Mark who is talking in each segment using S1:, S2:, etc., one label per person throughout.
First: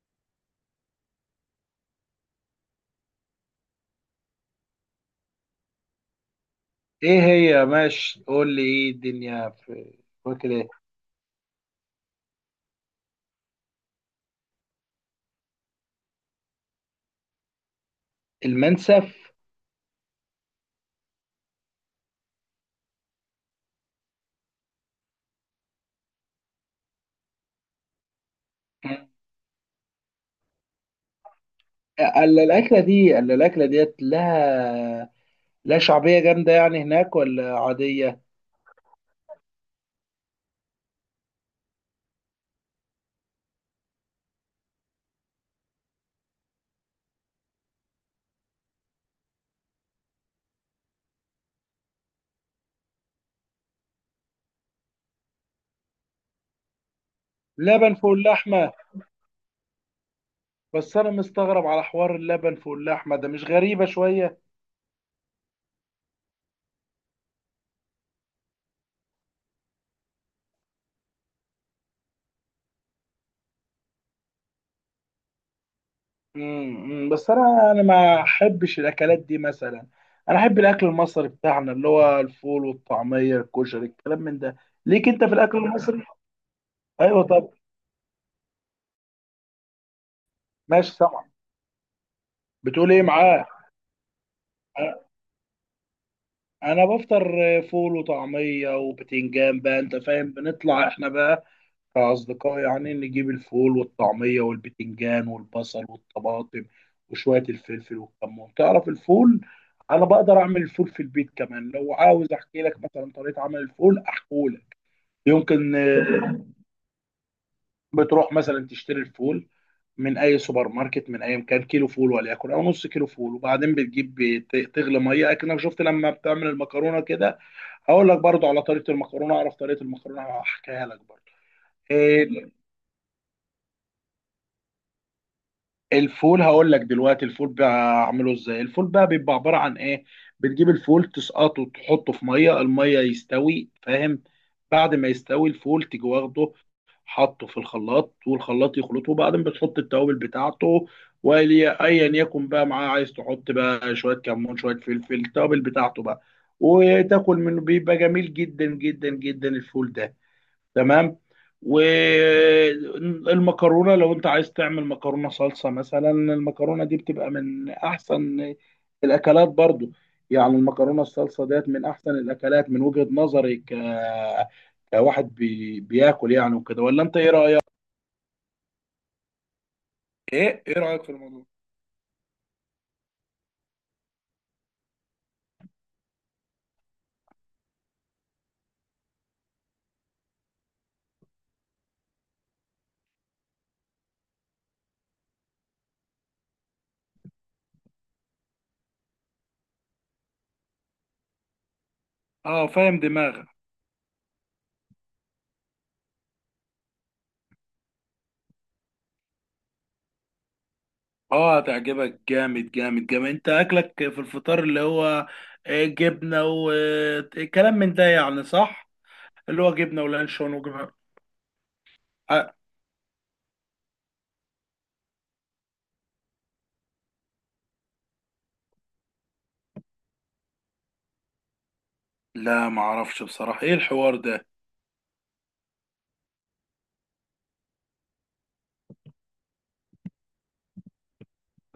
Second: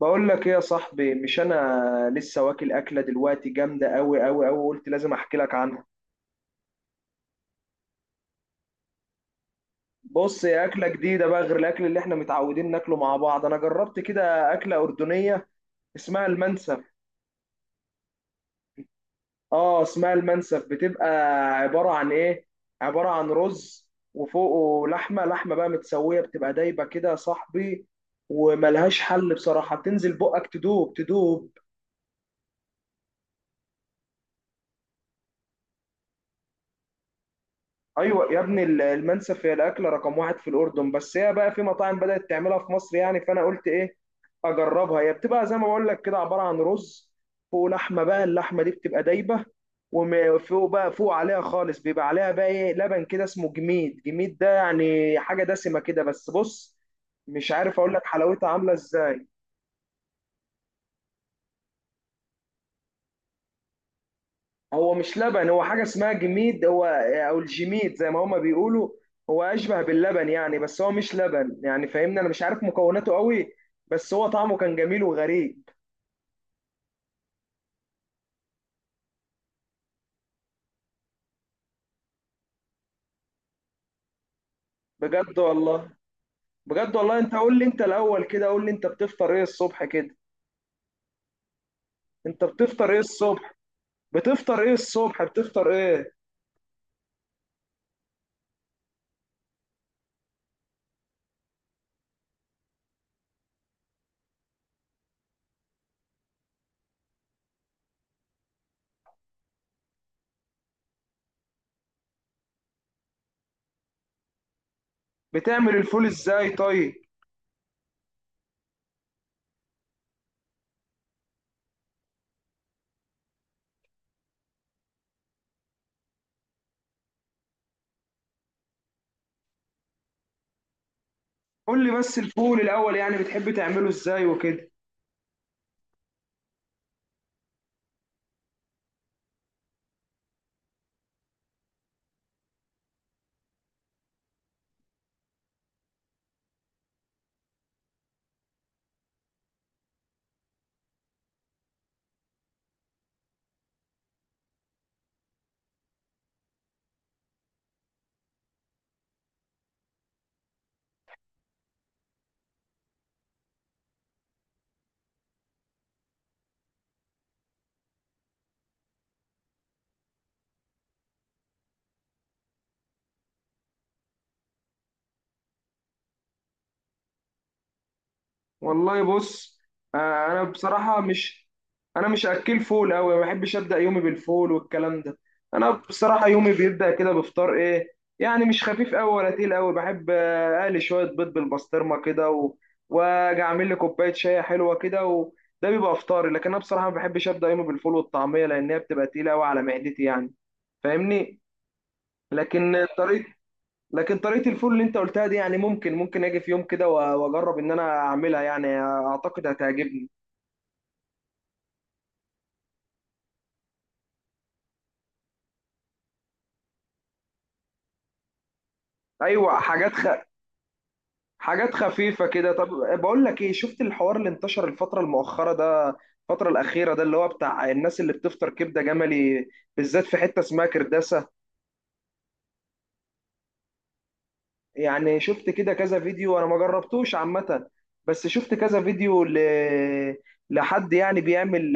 S1: بقول لك ايه يا صاحبي؟ مش انا لسه واكل اكله دلوقتي جامده قوي قوي قوي، قلت لازم احكي لك عنها.
S2: ايه هي؟ ماشي، قول لي، ايه الدنيا؟ في
S1: بص،
S2: فاكر
S1: هي
S2: ايه؟
S1: اكله جديده بقى غير الاكل اللي احنا متعودين ناكله مع بعض. انا جربت كده اكله اردنيه اسمها المنسف.
S2: المنسف.
S1: اه، اسمها المنسف، بتبقى عباره عن ايه؟ عباره عن رز وفوقه لحمه، لحمه بقى متسويه بتبقى دايبه كده يا صاحبي. وملهاش حل بصراحه، بتنزل بقك تدوب تدوب.
S2: الا الاكله ديت لها لا شعبيه جامده يعني هناك ولا عاديه؟
S1: ايوه يا ابني، المنسف هي الاكله رقم واحد في الاردن، بس هي بقى في مطاعم بدات تعملها في مصر، يعني فانا قلت ايه؟ اجربها. هي بتبقى زي ما بقول لك كده، عباره عن رز، فوق لحمه بقى، اللحمه دي بتبقى دايبه، وفوق بقى، فوق عليها خالص بيبقى عليها بقى ايه، لبن كده اسمه جميد. جميد ده يعني حاجه دسمه كده، بس بص، مش عارف اقول
S2: لبن
S1: لك
S2: فوق
S1: حلاوتها عامله
S2: اللحمه؟
S1: ازاي.
S2: بس انا مستغرب على حوار اللبن فوق اللحمه ده. مش غريبه شويه؟
S1: هو مش لبن، هو حاجة اسمها جميد، هو او الجميد زي ما هما بيقولوا. هو اشبه باللبن يعني، بس هو مش لبن يعني، فاهمني؟ انا مش عارف مكوناته قوي، بس هو طعمه كان جميل وغريب.
S2: بس انا ما احبش الاكلات دي مثلا. انا احب الاكل المصري بتاعنا، اللي هو الفول والطعميه الكشري، الكلام من ده. ليك انت في
S1: بجد
S2: الاكل
S1: والله،
S2: المصري؟
S1: بجد والله.
S2: ايوه.
S1: انت
S2: طب
S1: قول لي انت الاول كده، قول لي انت بتفطر ايه الصبح كده؟
S2: ماشي، سامع.
S1: انت
S2: بتقول
S1: بتفطر ايه
S2: ايه معاه؟
S1: الصبح؟ بتفطر ايه الصبح؟ بتفطر ايه؟
S2: انا بفطر فول وطعميه وبتنجان بقى، انت فاهم. بنطلع احنا بقى كاصدقاء يعني، نجيب الفول والطعميه والبتنجان والبصل والطماطم وشويه الفلفل والكمون. تعرف الفول؟ انا بقدر اعمل الفول في البيت كمان، لو عاوز احكي لك مثلا طريقه عمل الفول احكولك. يمكن.
S1: بتعمل الفول ازاي طيب؟
S2: بتروح مثلا تشتري الفول من اي سوبر ماركت، من اي مكان. كيلو فول، وليكن او نص كيلو فول، وبعدين بتجيب تغلي ميه اكنك شفت لما بتعمل المكرونه كده. هقول لك برضو على طريقه المكرونه. اعرف طريقه المكرونه، هحكيها لك برضو.
S1: قول لي بس
S2: إيه.
S1: الفول الاول، يعني بتحب تعمله ازاي وكده.
S2: الفول هقول لك دلوقتي. الفول بعمله ازاي؟ الفول بقى بيبقى عباره عن ايه؟ بتجيب الفول، تسقطه، تحطه في ميه. الميه يستوي، فاهم. بعد ما يستوي الفول، تيجي واخده حطه في الخلاط، والخلاط يخلطه، وبعدين بتحط التوابل بتاعته، واللي ايا يكن بقى معاه. عايز تحط بقى شويه كمون، شويه فلفل، التوابل بتاعته بقى، وتاكل منه. بيبقى جميل جدا جدا جدا الفول ده. تمام. والمكرونه، لو انت عايز تعمل مكرونه صلصه مثلا، المكرونه دي بتبقى من احسن الاكلات برضو. يعني المكرونه الصلصه ديت من احسن الاكلات من وجهة نظري كواحد بياكل، يعني وكده. ولا انت ايه رايك؟
S1: والله بص، انا
S2: ايه
S1: بصراحه
S2: رايك في الموضوع؟
S1: مش، انا مش اكل فول قوي، ما بحبش ابدا يومي بالفول والكلام ده. انا بصراحه يومي بيبدا كده بفطار ايه، يعني مش خفيف قوي ولا تقيل قوي. بحب اقلي شويه بيض بالبسطرمه كده واجي اعمل لي كوبايه شاي حلوه كده، وده بيبقى افطاري. لكن انا بصراحه ما بحبش ابدا يومي بالفول والطعميه، لان هي بتبقى تقيله قوي على معدتي يعني، فاهمني؟
S2: اه،
S1: لكن
S2: فاهم
S1: طريقه،
S2: دماغك.
S1: لكن طريقة الفول اللي انت قلتها دي يعني ممكن، ممكن اجي في يوم كده واجرب ان انا اعملها، يعني اعتقد هتعجبني.
S2: اه، هتعجبك جامد جامد جامد. انت اكلك في الفطار، اللي هو جبنه وكلام من ده يعني، صح؟
S1: ايوه
S2: اللي هو
S1: حاجات
S2: جبنه ولانشون وجبنه.
S1: حاجات خفيفة كده. طب، بقول لك ايه، شفت الحوار اللي انتشر الفترة المؤخرة ده، الفترة الأخيرة ده، اللي هو بتاع الناس اللي بتفطر كبدة جملي بالذات في حتة اسمها كرداسة؟
S2: لا، معرفش بصراحة ايه الحوار ده.
S1: يعني شفت كده كذا فيديو، انا ما جربتوش عامة، بس شفت كذا فيديو لحد يعني بيعمل،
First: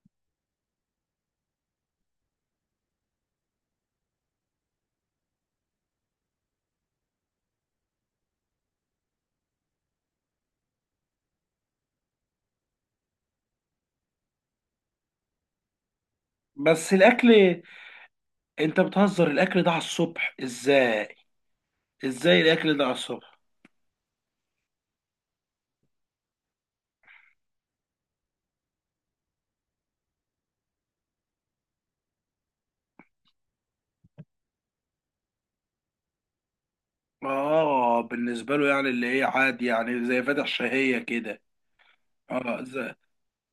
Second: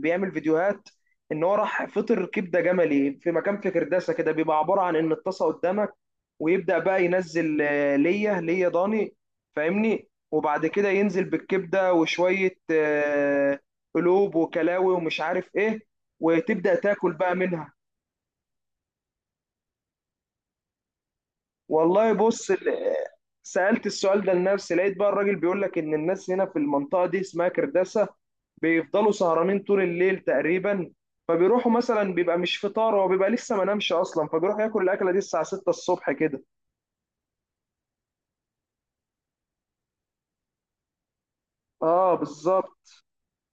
S1: بيعمل فيديوهات ان هو راح فطر كبدة جملي في مكان في كرداسة كده. بيبقى عبارة عن ان الطاسة قدامك، ويبدأ بقى ينزل ليا، ليا ضاني، فاهمني؟ وبعد كده ينزل بالكبدة وشوية قلوب وكلاوي ومش عارف ايه، وتبدأ
S2: بس
S1: تاكل بقى
S2: الاكل،
S1: منها.
S2: انت بتهزر الاكل ده على الصبح ازاي؟
S1: والله
S2: ازاي
S1: بص
S2: الاكل ده على الصبح؟
S1: سألت السؤال ده لنفسي، لقيت بقى الراجل بيقول لك إن الناس هنا في المنطقة دي اسمها كرداسة بيفضلوا سهرانين طول الليل تقريبا، فبيروحوا مثلا، بيبقى مش فطار، هو بيبقى لسه ما نامش أصلا، فبيروح ياكل الأكلة دي الساعة 6 الصبح كده.
S2: اه، بالنسبة له يعني، اللي هي عادي يعني، زي فاتح شهية كده.
S1: آه
S2: اه،
S1: بالظبط.
S2: ازاي؟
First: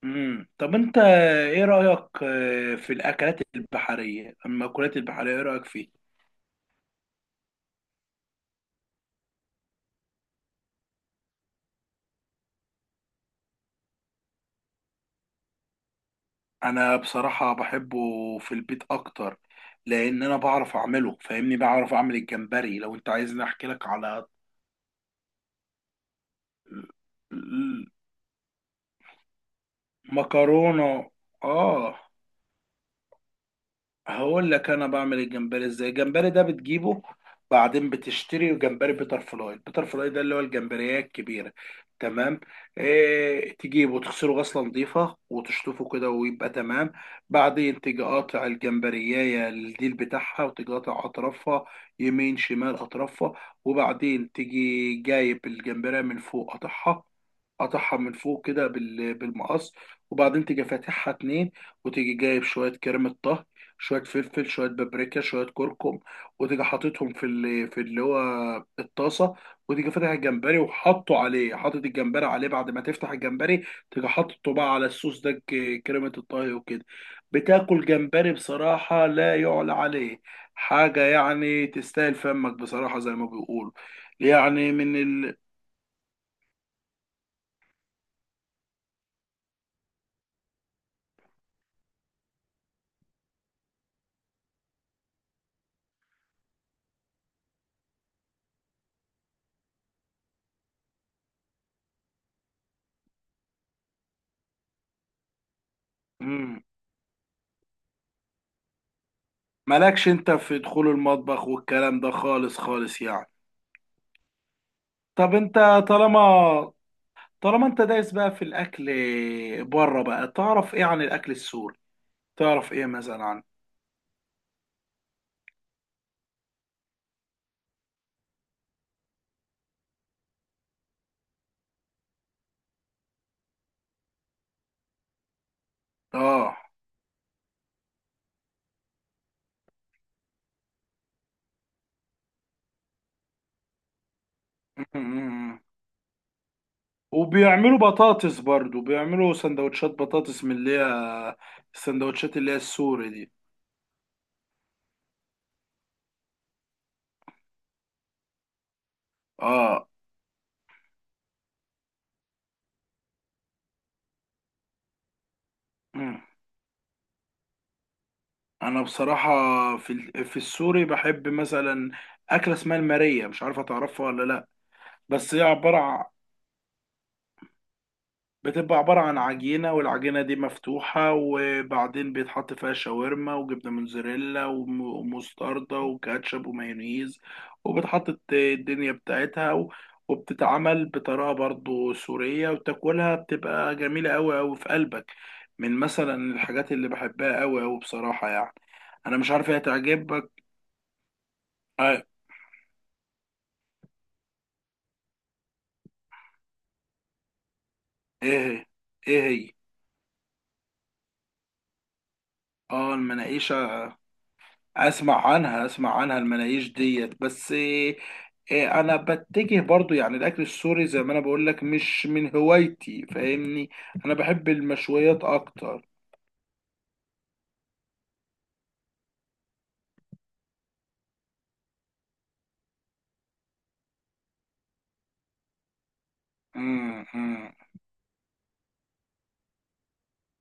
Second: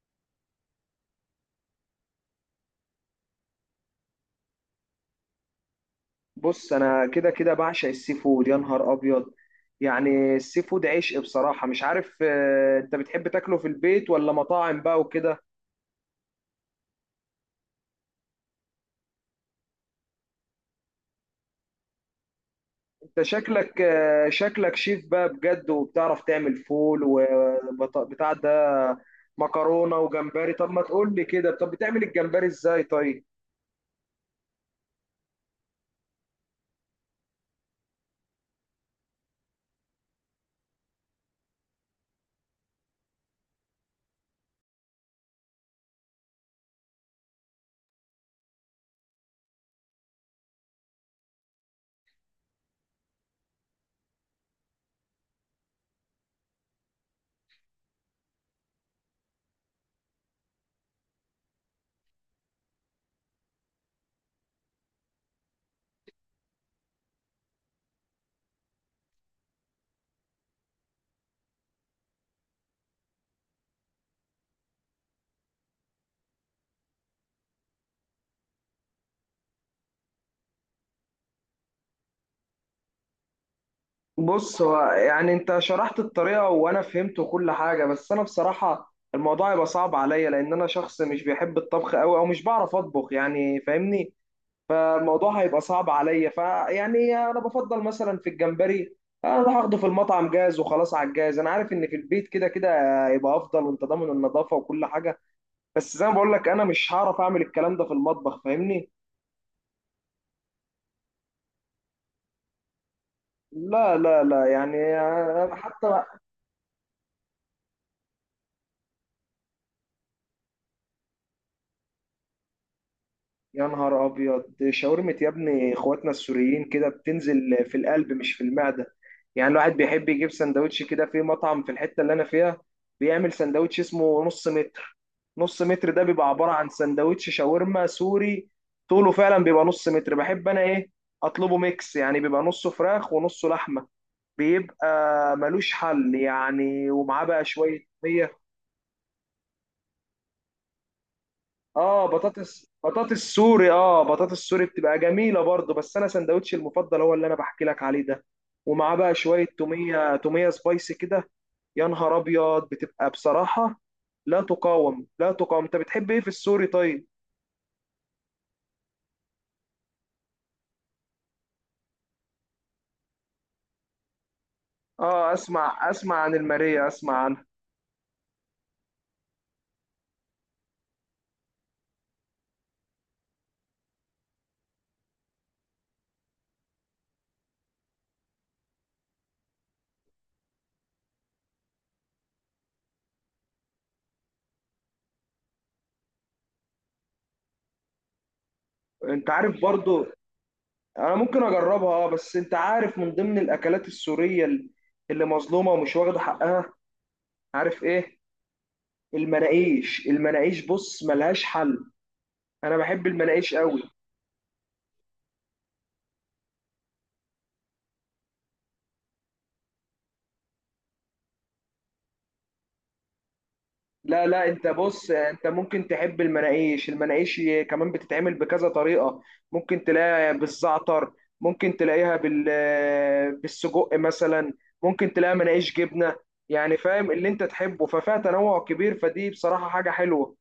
S2: طب انت ايه رأيك في الاكلات البحرية، المأكولات البحرية؟ ايه رأيك فيه؟
S1: بص أنا كده كده بعشق السي فود، يا نهار أبيض. يعني السي فود عشق بصراحة، مش عارف أنت بتحب تاكله في البيت ولا مطاعم بقى وكده؟
S2: انا بصراحة بحبه في البيت اكتر، لان انا بعرف اعمله، فاهمني. بعرف اعمل الجمبري، لو انت
S1: انت
S2: عايزني احكي
S1: شكلك،
S2: لك على
S1: شكلك شيف بقى بجد، وبتعرف تعمل فول وبتاع ده، مكرونه وجمبري. طب ما
S2: مكرونة.
S1: تقول لي كده، طب
S2: اه،
S1: بتعمل الجمبري ازاي طيب؟
S2: هقول لك انا بعمل الجمبري ازاي. الجمبري ده بتجيبه، بعدين بتشتري جمبري بيتر فلاي. البيتر فلاي ده اللي هو الجمبريه الكبيره، تمام. إيه، تجيبه تغسله غسله نظيفه وتشطفه كده ويبقى تمام. بعدين تيجي قاطع الجمبريه الديل بتاعها، وتيجي قاطع اطرافها، يمين شمال اطرافها. وبعدين تيجي جايب الجمبريه من فوق، قاطعها. قاطعها من فوق كده بالمقص. وبعدين تيجي فاتحها اتنين. وتيجي جايب شويه كريمه طهي، شويه فلفل، شويه بابريكا، شويه كركم، وتيجي حاططهم في اللي هو الطاسه. وتيجي فاتح الجمبري وحاطه عليه، حاطط الجمبري عليه بعد ما تفتح الجمبري. تيجي حاطه بقى على الصوص ده، كريمه الطهي وكده. بتاكل جمبري، بصراحه لا يعلى عليه. حاجه يعني تستاهل فمك، بصراحه، زي ما بيقولوا.
S1: بص،
S2: يعني
S1: هو
S2: من
S1: يعني
S2: ال
S1: انت شرحت الطريقه وانا فهمت كل حاجه، بس انا بصراحه الموضوع يبقى صعب عليا، لان انا شخص مش بيحب الطبخ قوي او مش بعرف اطبخ، يعني فاهمني؟ فالموضوع هيبقى صعب عليا، فيعني انا بفضل مثلا في الجمبري اروح اخده في المطعم جاهز وخلاص، على الجاهز. انا عارف ان في البيت كده كده يبقى افضل، وانت ضامن النظافه وكل حاجه، بس زي ما بقول لك
S2: مم.
S1: انا مش هعرف اعمل الكلام ده في المطبخ، فاهمني؟
S2: مالكش انت في دخول المطبخ والكلام ده خالص خالص يعني.
S1: لا لا لا، يعني
S2: طب انت،
S1: حتى.
S2: طالما طالما انت دايس بقى في الاكل بره بقى، تعرف ايه عن الاكل السوري؟ تعرف ايه مثلا عن؟
S1: يا نهار ابيض، شاورمة يا ابني اخواتنا السوريين كده بتنزل في القلب مش في المعدة. يعني الواحد بيحب يجيب سندوتش كده في مطعم في الحتة اللي انا فيها، بيعمل سندوتش اسمه نص متر. نص متر ده بيبقى عبارة
S2: اه.
S1: عن سندوتش شاورما سوري، طوله فعلا بيبقى نص متر. بحب انا ايه، اطلبه ميكس، يعني بيبقى نصه فراخ ونصه لحمة، بيبقى
S2: م-م-م.
S1: ملوش حل يعني. ومعاه بقى
S2: وبيعملوا
S1: شوية مية،
S2: بطاطس برضو. بيعملوا سندوتشات بطاطس من اللي هي
S1: اه
S2: السندوتشات اللي هي
S1: بطاطس،
S2: السوري
S1: بطاطس
S2: دي.
S1: سوري، اه بطاطس سوري بتبقى جميله برضه، بس انا سندوتشي المفضل هو اللي انا بحكي لك عليه ده، ومعاه بقى شويه
S2: اه.
S1: توميه، توميه سبايسي كده. يا نهار ابيض، بتبقى بصراحه لا تقاوم، لا تقاوم. انت بتحب ايه
S2: م.
S1: في السوري طيب؟
S2: انا بصراحة في في السوري بحب مثلا اكلة اسمها المارية، مش عارفة تعرفها ولا لا.
S1: اه،
S2: بس هي
S1: اسمع،
S2: عبارة،
S1: اسمع عن الماريه، اسمع عنها.
S2: بتبقى عبارة عن عجينة، والعجينة دي مفتوحة، وبعدين بيتحط فيها شاورما وجبنة موتزاريلا ومستردة وكاتشب ومايونيز. وبتحط الدنيا بتاعتها وبتتعمل بطريقة برضو سورية، وتاكلها بتبقى جميلة أوي أوي في قلبك. من مثلا الحاجات اللي بحبها أوي أوي بصراحة يعني. أنا
S1: انت
S2: مش عارف هي
S1: عارف برضو،
S2: تعجبك.
S1: انا ممكن اجربها
S2: آه،
S1: اه، بس انت عارف من ضمن الاكلات السوريه اللي مظلومه ومش واخده حقها، عارف ايه؟
S2: إيه هي؟ إيه هي؟
S1: المناقيش، المناقيش بص ملهاش حل. انا
S2: آه،
S1: بحب المناقيش قوي.
S2: المناقيشة. اسمع عنها، اسمع عنها. المناقيش ديت، بس إيه. إيه، انا بتجه برضو يعني، الاكل السوري زي ما انا بقول لك مش من هوايتي، فاهمني. انا
S1: لا لا،
S2: بحب
S1: انت بص،
S2: المشويات
S1: انت ممكن
S2: اكتر.
S1: تحب المناقيش. المناقيش كمان بتتعمل بكذا طريقة، ممكن تلاقيها بالزعتر، ممكن تلاقيها بال، بالسجق مثلا، ممكن تلاقيها مناقيش جبنة، يعني
S2: مم،
S1: فاهم اللي انت
S2: مم.
S1: تحبه، ففيها تنوع كبير، فدي بصراحة حاجة حلوة.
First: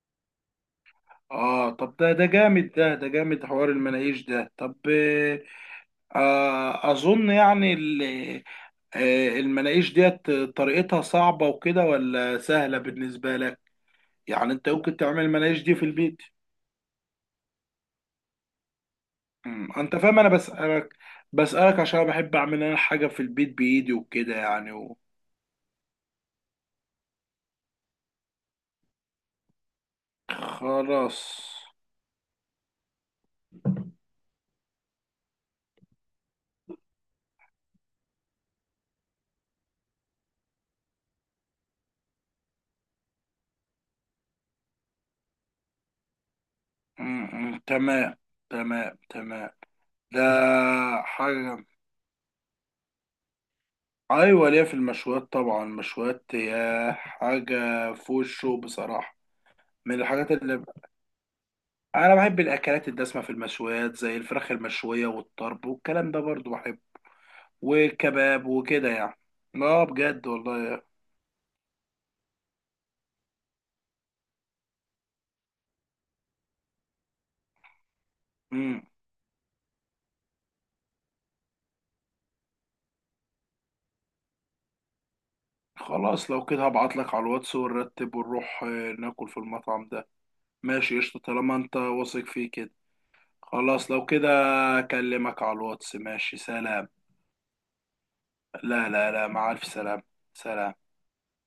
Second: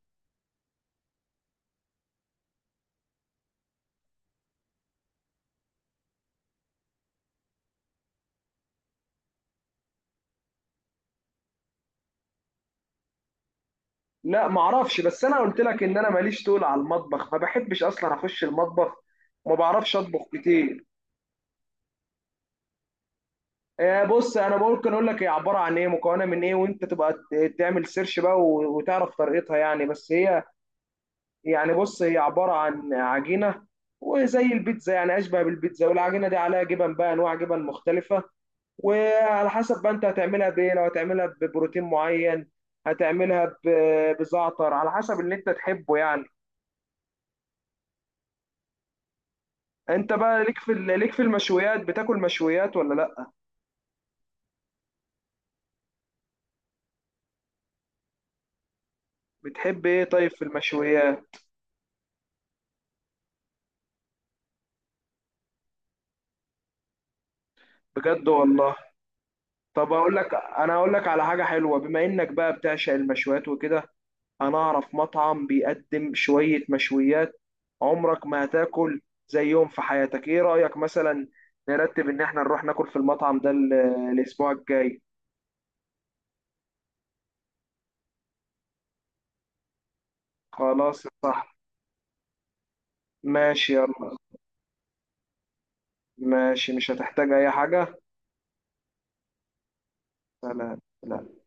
S2: اه طب، ده جامد، ده جامد حوار المناقيش ده. طب إيه، اظن يعني المناقيش ديت طريقتها صعبة وكده ولا سهلة بالنسبة لك؟
S1: لا
S2: يعني انت ممكن
S1: معرفش،
S2: تعمل
S1: بس انا قلت
S2: المناقيش دي
S1: لك
S2: في
S1: ان انا
S2: البيت؟
S1: ماليش طول على المطبخ، ما بحبش اصلا اخش المطبخ وما
S2: مم.
S1: بعرفش
S2: انت فاهم
S1: اطبخ
S2: انا
S1: كتير.
S2: بسألك، بسألك عشان بحب اعمل انا حاجة في البيت بايدي
S1: بص
S2: وكده
S1: انا
S2: يعني
S1: ممكن اقول لك هي عباره عن ايه، مكونه من ايه، وانت تبقى تعمل سيرش بقى وتعرف طريقتها يعني. بس هي
S2: خلاص.
S1: يعني، بص، هي عباره عن عجينه، وزي البيتزا يعني، اشبه بالبيتزا، والعجينه دي عليها جبن بقى، انواع جبن مختلفه. وعلى حسب بقى انت هتعملها بايه، لو هتعملها ببروتين معين، هتعملها بزعتر، على حسب اللي انت تحبه يعني.
S2: مم. مم. تمام. تمام تمام.
S1: انت
S2: ده
S1: بقى ليك في ليك في
S2: حاجة،
S1: المشويات، بتاكل مشويات ولا لا؟
S2: ايوه ليا في المشويات طبعا. المشويات هي حاجة فوق الشو بصراحة،
S1: بتحب
S2: من
S1: ايه طيب
S2: الحاجات
S1: في
S2: اللي
S1: المشويات؟
S2: انا بحب الاكلات الدسمة في المشويات، زي الفراخ المشوية والطرب والكلام ده برضو بحبه،
S1: بجد
S2: والكباب
S1: والله.
S2: وكده يعني. اه
S1: طب اقول
S2: بجد
S1: لك، انا
S2: والله.
S1: اقول لك على حاجه حلوه، بما انك بقى بتعشق المشويات وكده، انا اعرف مطعم بيقدم شويه مشويات عمرك ما
S2: مم.
S1: هتاكل زيهم في حياتك. ايه رايك مثلا نرتب ان احنا نروح ناكل في المطعم ده الاسبوع الجاي؟
S2: خلاص، لو كده هبعت لك على الواتس، ونرتب ونروح ناكل في المطعم ده. ماشي
S1: خلاص
S2: قشطة،
S1: صح،
S2: طالما انت واثق فيه كده.
S1: ماشي
S2: خلاص، لو
S1: يلا.
S2: كده اكلمك على الواتس. ماشي،
S1: ماشي
S2: سلام.
S1: مش هتحتاج اي حاجه.
S2: لا لا لا، مع الف سلام. سلام.
S1: سلام سلام.